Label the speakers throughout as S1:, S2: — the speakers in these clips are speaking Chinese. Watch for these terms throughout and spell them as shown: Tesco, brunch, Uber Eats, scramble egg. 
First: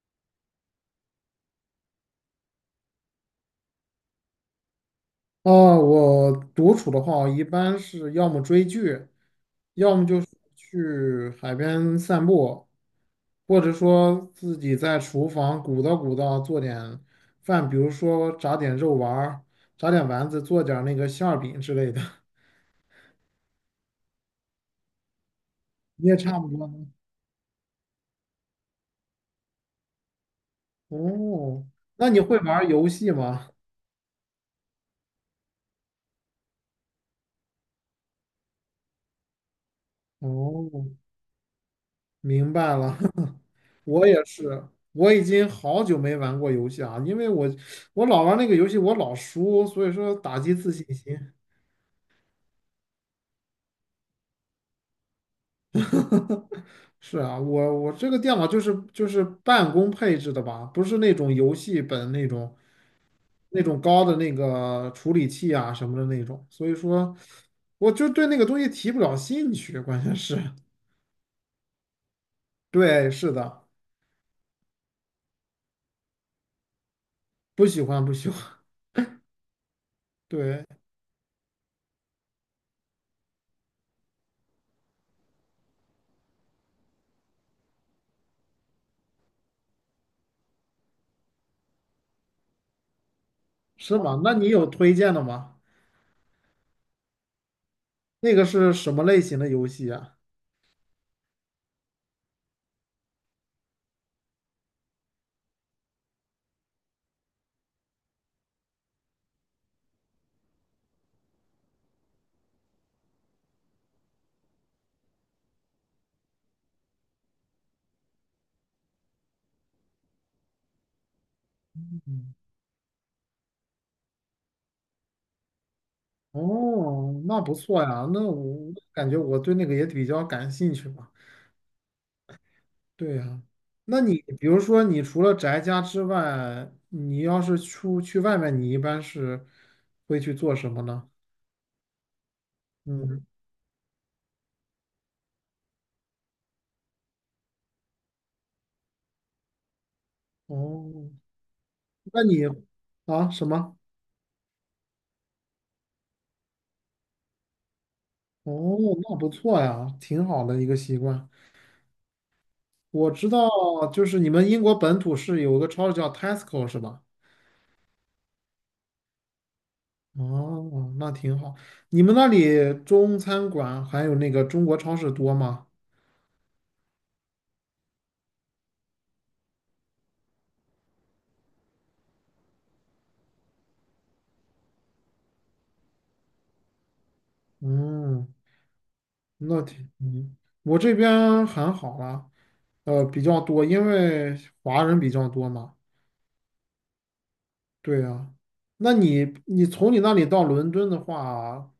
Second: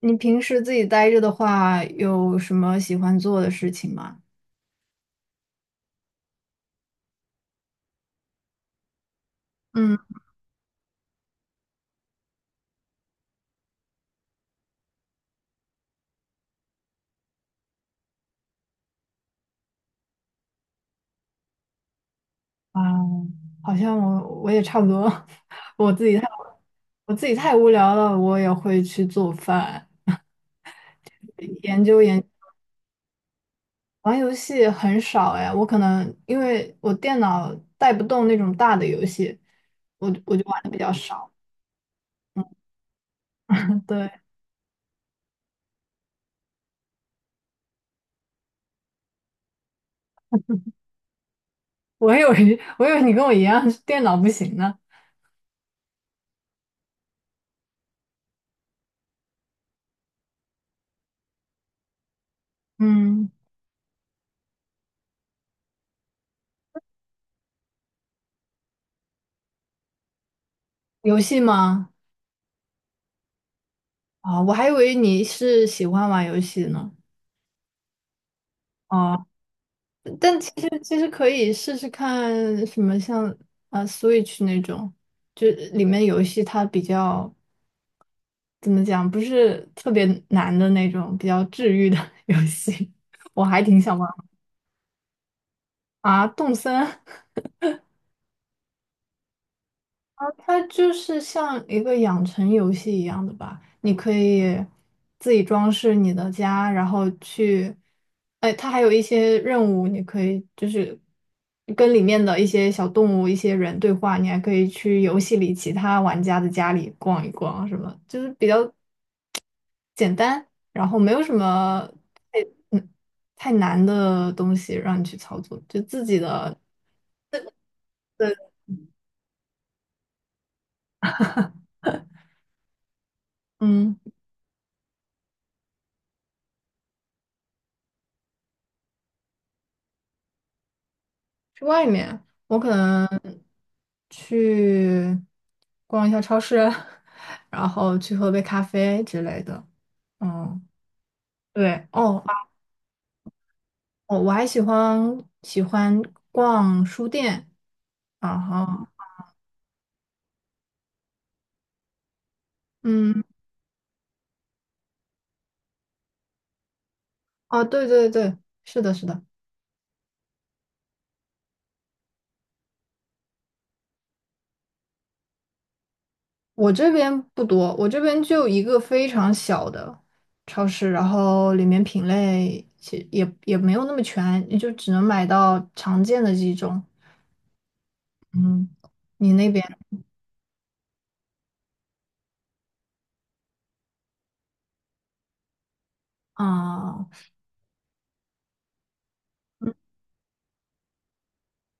S1: 你平时自己待着的话，有什么喜欢做的事情吗？
S2: 哦，我独处的话，我一般是要么追剧，要
S1: 嗯。
S2: 么就是去海边散步，或者说自己在厨房鼓捣鼓捣做点饭，比如说炸点肉丸儿，炸点丸子，做点儿那个馅儿饼之类的，
S1: 啊。好像我我也差不多，我自
S2: 你也
S1: 己太
S2: 差不多呢。
S1: 我自己太无聊了，我也会去做饭，
S2: 哦，
S1: 研究
S2: 那你
S1: 研
S2: 会玩儿游戏吗？
S1: 玩游戏很少哎，我可能因为我电脑带不动那种大的游戏，我就玩的
S2: 哦，
S1: 比较少。
S2: 明白了，我
S1: 对。
S2: 也是，我已经好久没玩过游戏啊，因为我老玩那个游戏，我老输，所以说打击自信心。
S1: 我以为 我以为你跟我一样，电脑不行呢。
S2: 是啊，我这个电脑就是办公配置的吧，不是那种游戏本，那种
S1: 嗯。
S2: 那种高的那个处理器啊什么的那种，所以说我就对那个东西提不了兴趣，关键是。
S1: 游戏吗？
S2: 对，是的，
S1: 啊，我还以为你是喜欢玩游戏呢。
S2: 不喜欢不喜欢，
S1: 哦。但其
S2: 对，
S1: 实其实可以试试看什么像Switch 那种，就里面游戏它比较怎么讲，不是特别难的那种，比较治愈的 游戏，我还挺想
S2: 是
S1: 玩
S2: 吗？那你有推荐的吗？
S1: 啊。动森，
S2: 那个是什么类型的游戏啊？
S1: 它就是像一个养成游戏一样的吧，你可以自己装饰你的家，然后去，哎，它还有一些任务，你可以就是跟里面的一些小动物、一些人对话，你还可以去游戏里其他玩家的家里逛一逛，什么就是比较简单，然后没有什么太嗯太难的东西让你去操作，就自己的。
S2: 哦，那不错呀，那
S1: 对，
S2: 我感觉我对那个也比较感兴趣吧。对呀，
S1: 嗯。
S2: 那你比如说，你除了宅家之外，你要是出去外面，你一般是会去做什么呢？
S1: 去外面，我可能
S2: 嗯，
S1: 去逛一下超市，然后去喝杯咖啡之类的。嗯。
S2: 哦，
S1: 对。
S2: 那
S1: 哦。
S2: 你啊什么？
S1: 哦，我还喜欢逛书店，然
S2: 哦，
S1: 后，
S2: 那不错呀，挺好的一个习惯。我
S1: 嗯。
S2: 知道，就是你们英国本土是有个超市叫 Tesco 是吧？
S1: 哦，对对对，是的，是的。
S2: 哦，那挺好。你们那里中餐馆还有那个中国超市多吗？
S1: 我这边不多，我这边就一个非常小的超市，然后里面品类其实也也没有那么全，也就只能买到常见的几种。
S2: 嗯，
S1: 嗯，你那
S2: 那
S1: 边？
S2: 挺，嗯，我这边还好啦，比较多，因为华人比较多嘛。
S1: 啊。
S2: 对呀，那你
S1: 嗯。
S2: 从你那里到伦敦的话，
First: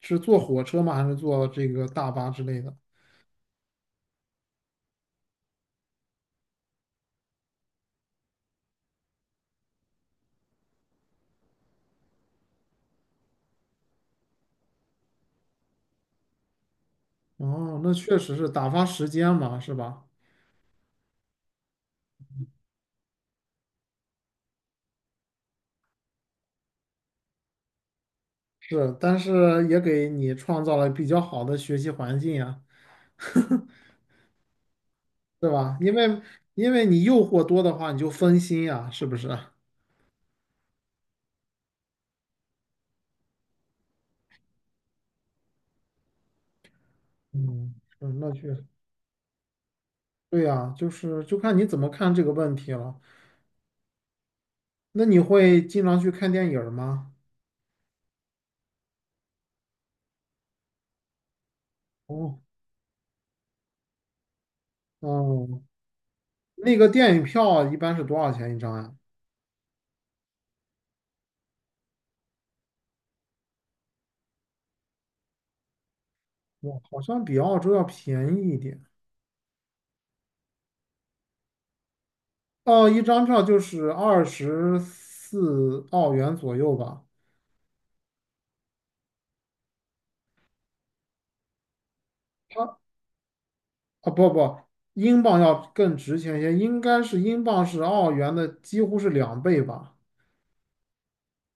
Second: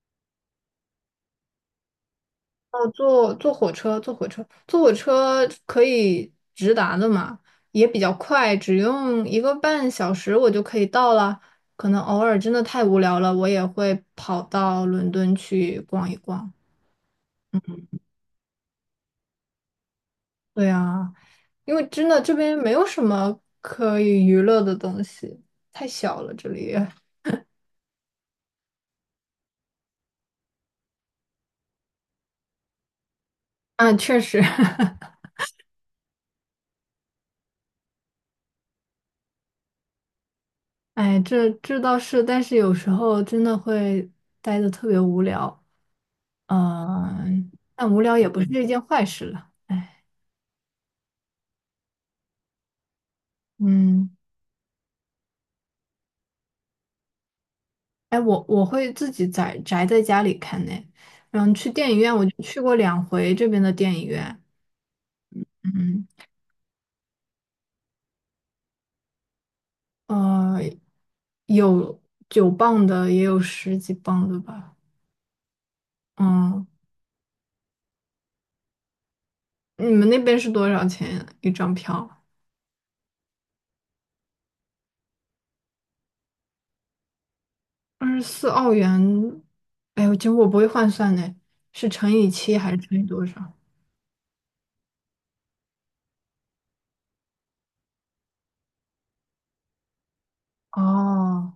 S2: 是坐火车吗？还是坐这个大巴之类的？
S1: 哦，坐火车，坐火车，坐火车可以直达的嘛，也比较快，只用一个半小时我就可以到了。可能偶尔真的太无聊了，我也会跑到伦敦去逛一逛。
S2: 哦，那确实是打发时间嘛，是吧？
S1: 对啊，因为真的这边没有什么可以娱乐的东西，太小了这里。
S2: 是，但是也给你创造了比较好的学习环境呀，
S1: 啊，确实。
S2: 是吧？因为你诱惑多的话，你就分心呀，是不是？
S1: 哎，这这倒是，但是有时候真的会待的特别无聊。嗯，
S2: 嗯，
S1: 但无
S2: 是，
S1: 聊也
S2: 那
S1: 不
S2: 确
S1: 是
S2: 实。
S1: 一件坏事了。哎，
S2: 对呀，就是就看你怎么看这个问题了。
S1: 嗯。
S2: 那你会经常去看电影儿吗？
S1: 哎，我我会自己宅在家里看呢。嗯，去电影院我就
S2: 哦。
S1: 去过两回这边的电影院。
S2: 哦，
S1: 嗯。
S2: 那个电影票一般是多少钱一张呀？
S1: 呃，有九磅的，也有十几磅的吧。嗯，
S2: 我好像比澳洲要便宜一点。
S1: 你们那边是多少钱一张票？
S2: 哦，一张票就是24澳元左右吧。
S1: 二十四澳元。哎呦，其实我不会换算呢，是乘以七还是
S2: 它
S1: 乘以多少？
S2: 不不，英镑要更值钱一些，应该是英镑是澳元的几乎是2倍吧？
S1: 哦。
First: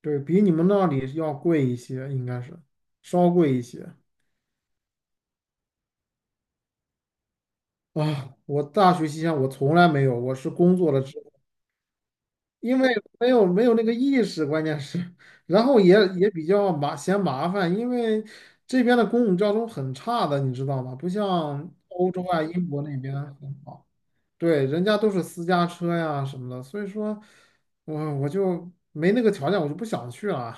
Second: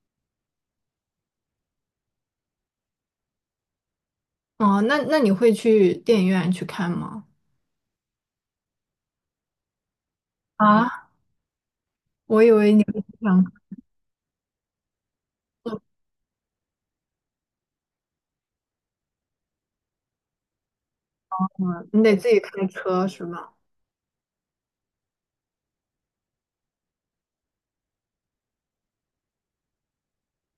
S2: 对，比你们那里要贵一些，应该是稍贵一些。
S1: 哦，那那你会去电影院去看吗？
S2: 啊，我大学期间我从来没有，我是工作了
S1: 啊，
S2: 之后，
S1: 我以为
S2: 因
S1: 你
S2: 为
S1: 不
S2: 没
S1: 想
S2: 有没有那个意识，关键是，然后
S1: 做
S2: 也比较麻烦，因为这边的公共交通很差的，你知道吗？不
S1: 坐
S2: 像
S1: 车，你
S2: 欧
S1: 得
S2: 洲
S1: 自己
S2: 啊、
S1: 开
S2: 英国那
S1: 车
S2: 边
S1: 是吗？
S2: 很好。对，人家都是私家车呀什么的，所以说我就没那个条件，我就不想去了。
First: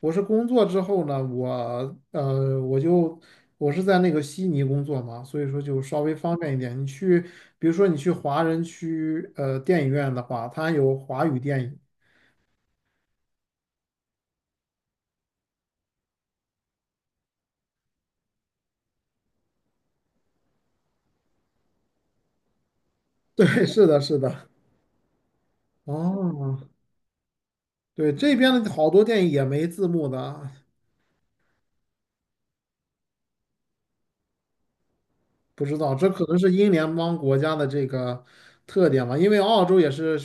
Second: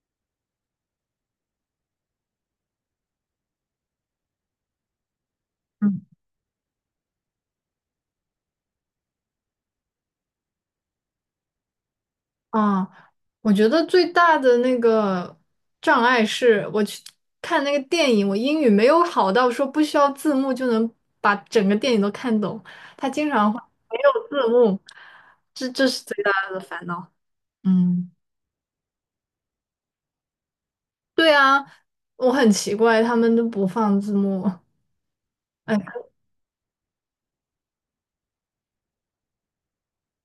S2: 我是工作之后呢，我是在那个悉尼工作嘛，所以说就稍
S1: 嗯。
S2: 微方便一点。比如说你去华人区电影院的话，它有华语电影。
S1: 啊，我觉得最大的那个障碍是我去看那个电影，我英语没有好到说不需要字幕就能把整个电影都看懂，他经
S2: 对，
S1: 常会
S2: 是
S1: 没
S2: 的，是
S1: 有字
S2: 的。
S1: 幕，这这是最大的
S2: 哦，
S1: 烦恼。嗯。
S2: 对，这边的好多电影也没字幕的，
S1: 对啊，我很奇怪，他们都不放字幕。
S2: 不
S1: 哎。
S2: 知道，这可能是英联邦国家的这个特点吧，因为澳洲也是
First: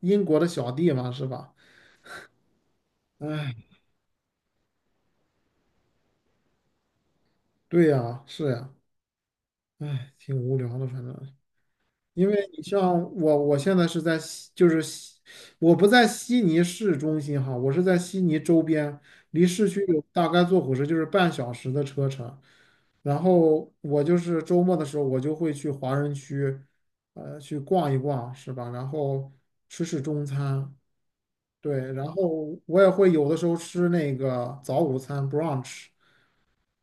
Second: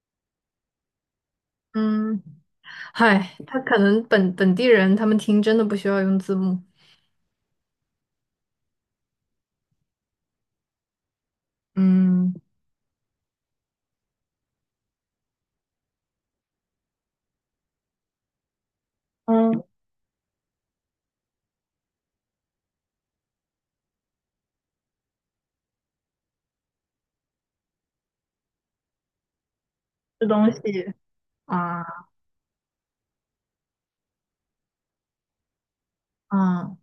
S2: 英国的小弟嘛，是吧？
S1: 嗯。嗨，他
S2: 哎，
S1: 可能本地人他们听真的不需要用字幕。
S2: 对呀，是呀，哎，挺无聊的，反正，因
S1: 嗯。
S2: 为你像我，我现在是在悉，就是悉，我不在悉尼市中心哈，我是在悉尼周边，离
S1: 嗯。
S2: 市区有大概坐火车就是半小时的车程，然后我就是周末的时候，我就会去华人区，去逛一逛，是吧？然后吃吃中
S1: 吃东
S2: 餐。
S1: 西
S2: 对，
S1: 啊。
S2: 然后我也会有的时候吃那个早午餐 brunch,
S1: 啊。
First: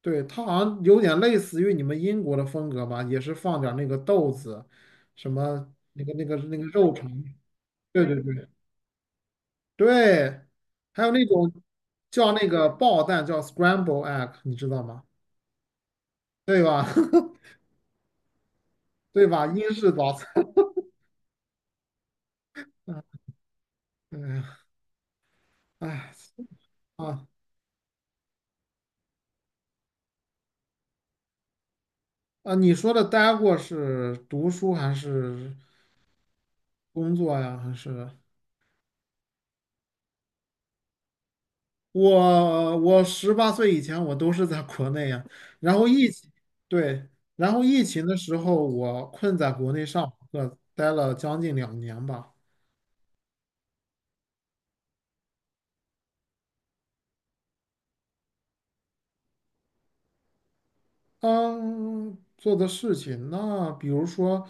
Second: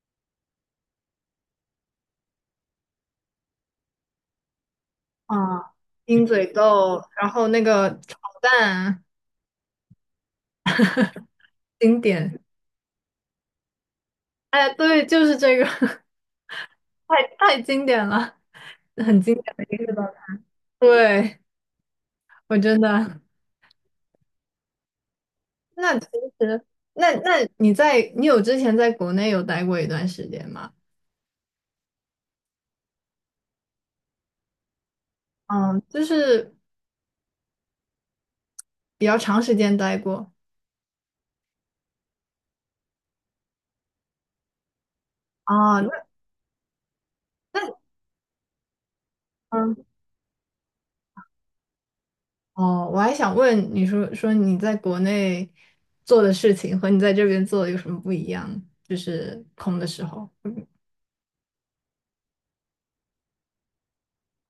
S2: 对，它好像有点类似于你们英国的风格吧，也是放点儿那个豆子，什
S1: 啊，
S2: 么那个那
S1: 鹰
S2: 个
S1: 嘴
S2: 那个肉
S1: 豆，
S2: 肠，
S1: 然后那个
S2: 对对
S1: 炒
S2: 对，
S1: 蛋，
S2: 对，还有那种
S1: 经
S2: 叫
S1: 典。
S2: 那个爆蛋叫 scramble egg,你知
S1: 哎，
S2: 道吗？
S1: 对，就是这个。
S2: 对吧？
S1: 太 太经典了。
S2: 对吧？英
S1: 一个
S2: 式
S1: 都
S2: 早餐，
S1: 对，我真
S2: 嗯
S1: 的
S2: 哎呀，
S1: 那其
S2: 哎，
S1: 实，那
S2: 啊
S1: 那你在你有之前在国内有待过一段时间吗？
S2: 啊！你说的待过是读书还是
S1: 嗯，就是
S2: 工作呀？还是？
S1: 比较长时间待过。
S2: 我18岁以前我都是在国内呀，然
S1: 啊，
S2: 后
S1: 那
S2: 疫情，对，然后
S1: 那
S2: 疫情的时候我困在国
S1: 嗯。
S2: 内上课，待了将近2年吧。
S1: 哦，我还想问你说说你在国内做的事情和你在这边做的有什么不一样？就是空的时候，
S2: 嗯，做的事情，那比如说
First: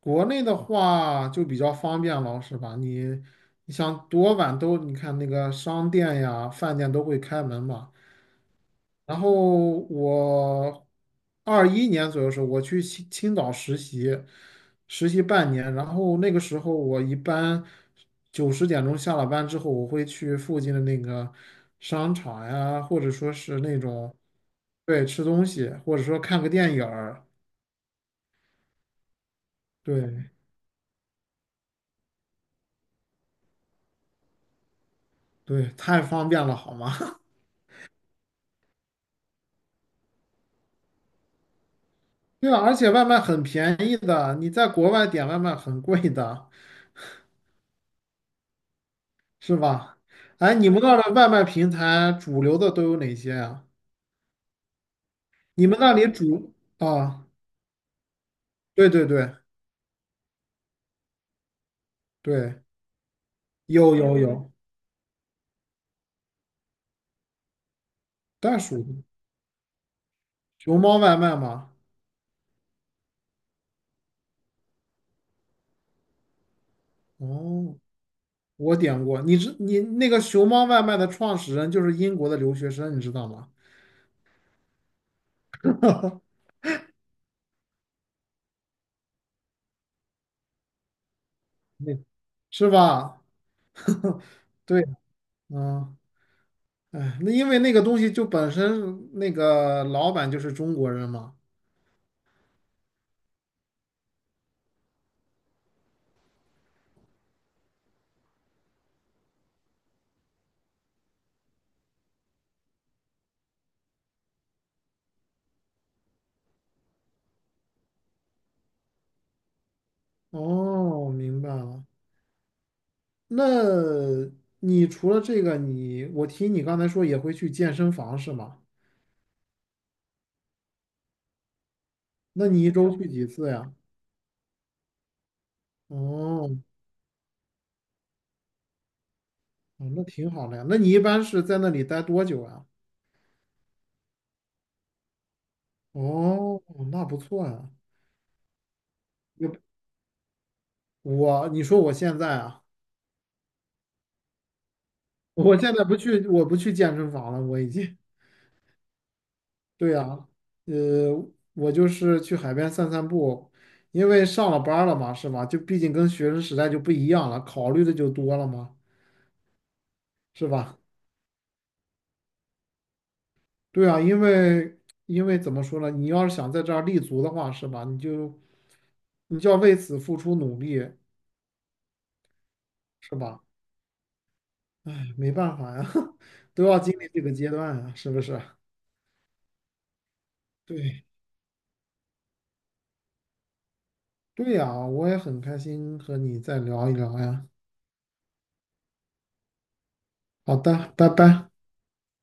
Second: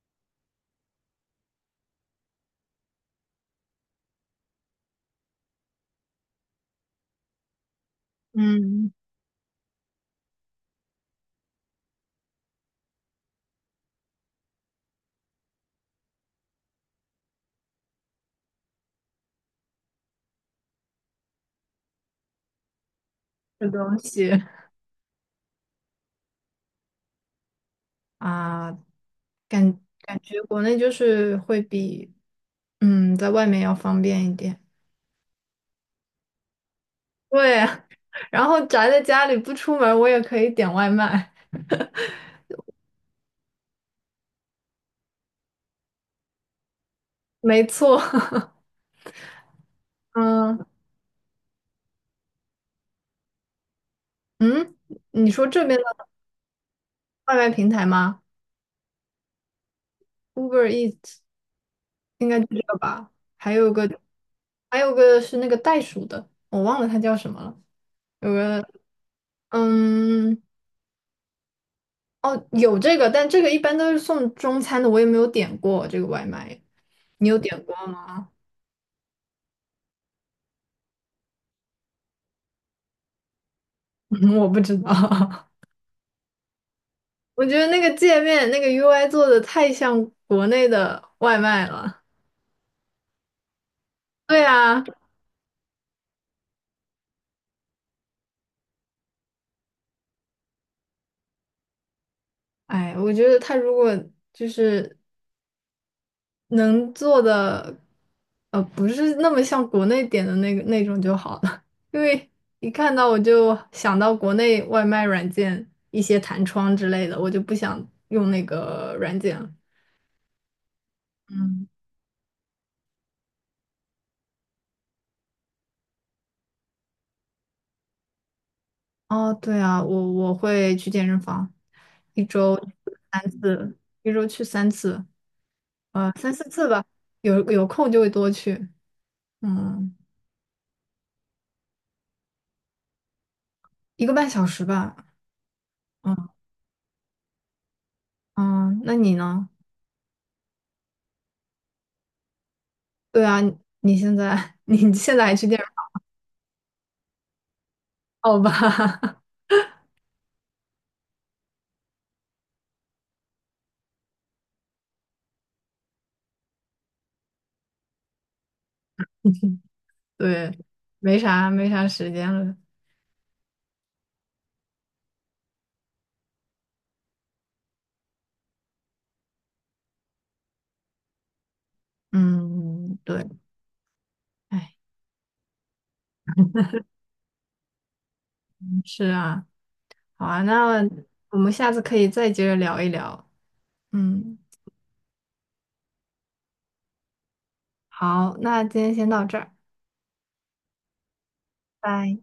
S2: 国内的话就比较方便了，是吧？你想多晚都，你看那个商店呀、饭店都会开门嘛，
S1: 嗯。
S2: 然后我21年左右的时候，我去青岛实习，实习半年。然后那个时候，我一般9、10点钟下了班之后，我会去附近的那个商场呀，或者说是
S1: 这
S2: 那
S1: 东
S2: 种，
S1: 西
S2: 对，吃东西，或者说看个电影儿。
S1: 啊，感感
S2: 对
S1: 觉国内就是会比在外面要方便一点。
S2: 对，太方便了，好吗？
S1: 对啊。然后宅在家里不出门，我也可以点外卖。
S2: 对啊，而且外卖很便宜的，你在国外点外卖很贵的，
S1: 没错。
S2: 是吧？哎，
S1: 嗯。
S2: 你们那儿的外卖平台主流的都有哪些呀、
S1: 嗯，你说这
S2: 你
S1: 边
S2: 们
S1: 的
S2: 那里煮啊？
S1: 外卖平台吗
S2: 对对对
S1: ？Uber Eats 应该就
S2: 对，
S1: 这个吧，还有个
S2: 有有有，
S1: 还有个是那个袋鼠的，我忘了它叫什么了。有
S2: 袋
S1: 个，
S2: 鼠。
S1: 嗯。
S2: 熊猫外卖吗？
S1: 哦，有这个，但这个一般都是送中餐的，我也没有点过这个外卖。你有点过
S2: 哦，
S1: 吗？
S2: 我点过。你那个熊猫外卖的创始人就是英国的留学生，你知道吗？
S1: 嗯我不知道。我觉得那个界面那个 UI 做的太像国内的外卖
S2: 那
S1: 了。
S2: 是吧？
S1: 对啊。
S2: 对，嗯，哎，那因为那个东西就本身那个老板就是中国人嘛。
S1: 哎，我觉得他如果就是能做的，呃，不是那么像国内点的那个那种就好了，因为一看到我就想到国内外卖软件一些弹窗之类的，我就不想用那个软件了。
S2: 哦，明白
S1: 嗯。
S2: 了。那你除了这个，我听你刚才说也会去健身房是吗？
S1: 哦，对啊，我我会去健身房，一
S2: 那
S1: 周
S2: 你一周去几
S1: 三
S2: 次呀？
S1: 次，一周去三次，呃，三四
S2: 哦。
S1: 次吧，有有空就会多去，
S2: 哦
S1: 嗯。
S2: 那挺好的呀。那你一般是在那里待多久啊？
S1: 一个半小时吧，嗯。
S2: 哦，那不错呀。
S1: 嗯，那你呢？
S2: 我你说我现在啊，
S1: 对啊，你现在 你现在还 去？
S2: 我
S1: 健
S2: 现在不去，我不去健身房了，我已经。
S1: 好吧。
S2: 对呀，呃，我就是去海边散散步，因为上了班儿了嘛，是吧？就毕竟跟学生时代就不一样了，考虑的就多了嘛，是
S1: 对，
S2: 吧？
S1: 没啥没啥时间了。
S2: 对啊，因为怎么说呢，你要是想在这儿立足的话，是吧？你就要为此付出努力，
S1: 嗯。
S2: 是
S1: 对。
S2: 吧？
S1: 哎。
S2: 哎，没办法呀，都要经历这个阶段啊，是不是？
S1: 是啊。好啊，那
S2: 对，
S1: 我们下次可以再接着聊一聊。嗯。
S2: 对呀，我也很开心和你再聊一聊呀。
S1: 好，那今天先到这儿，
S2: 好的，拜拜。
S1: 拜。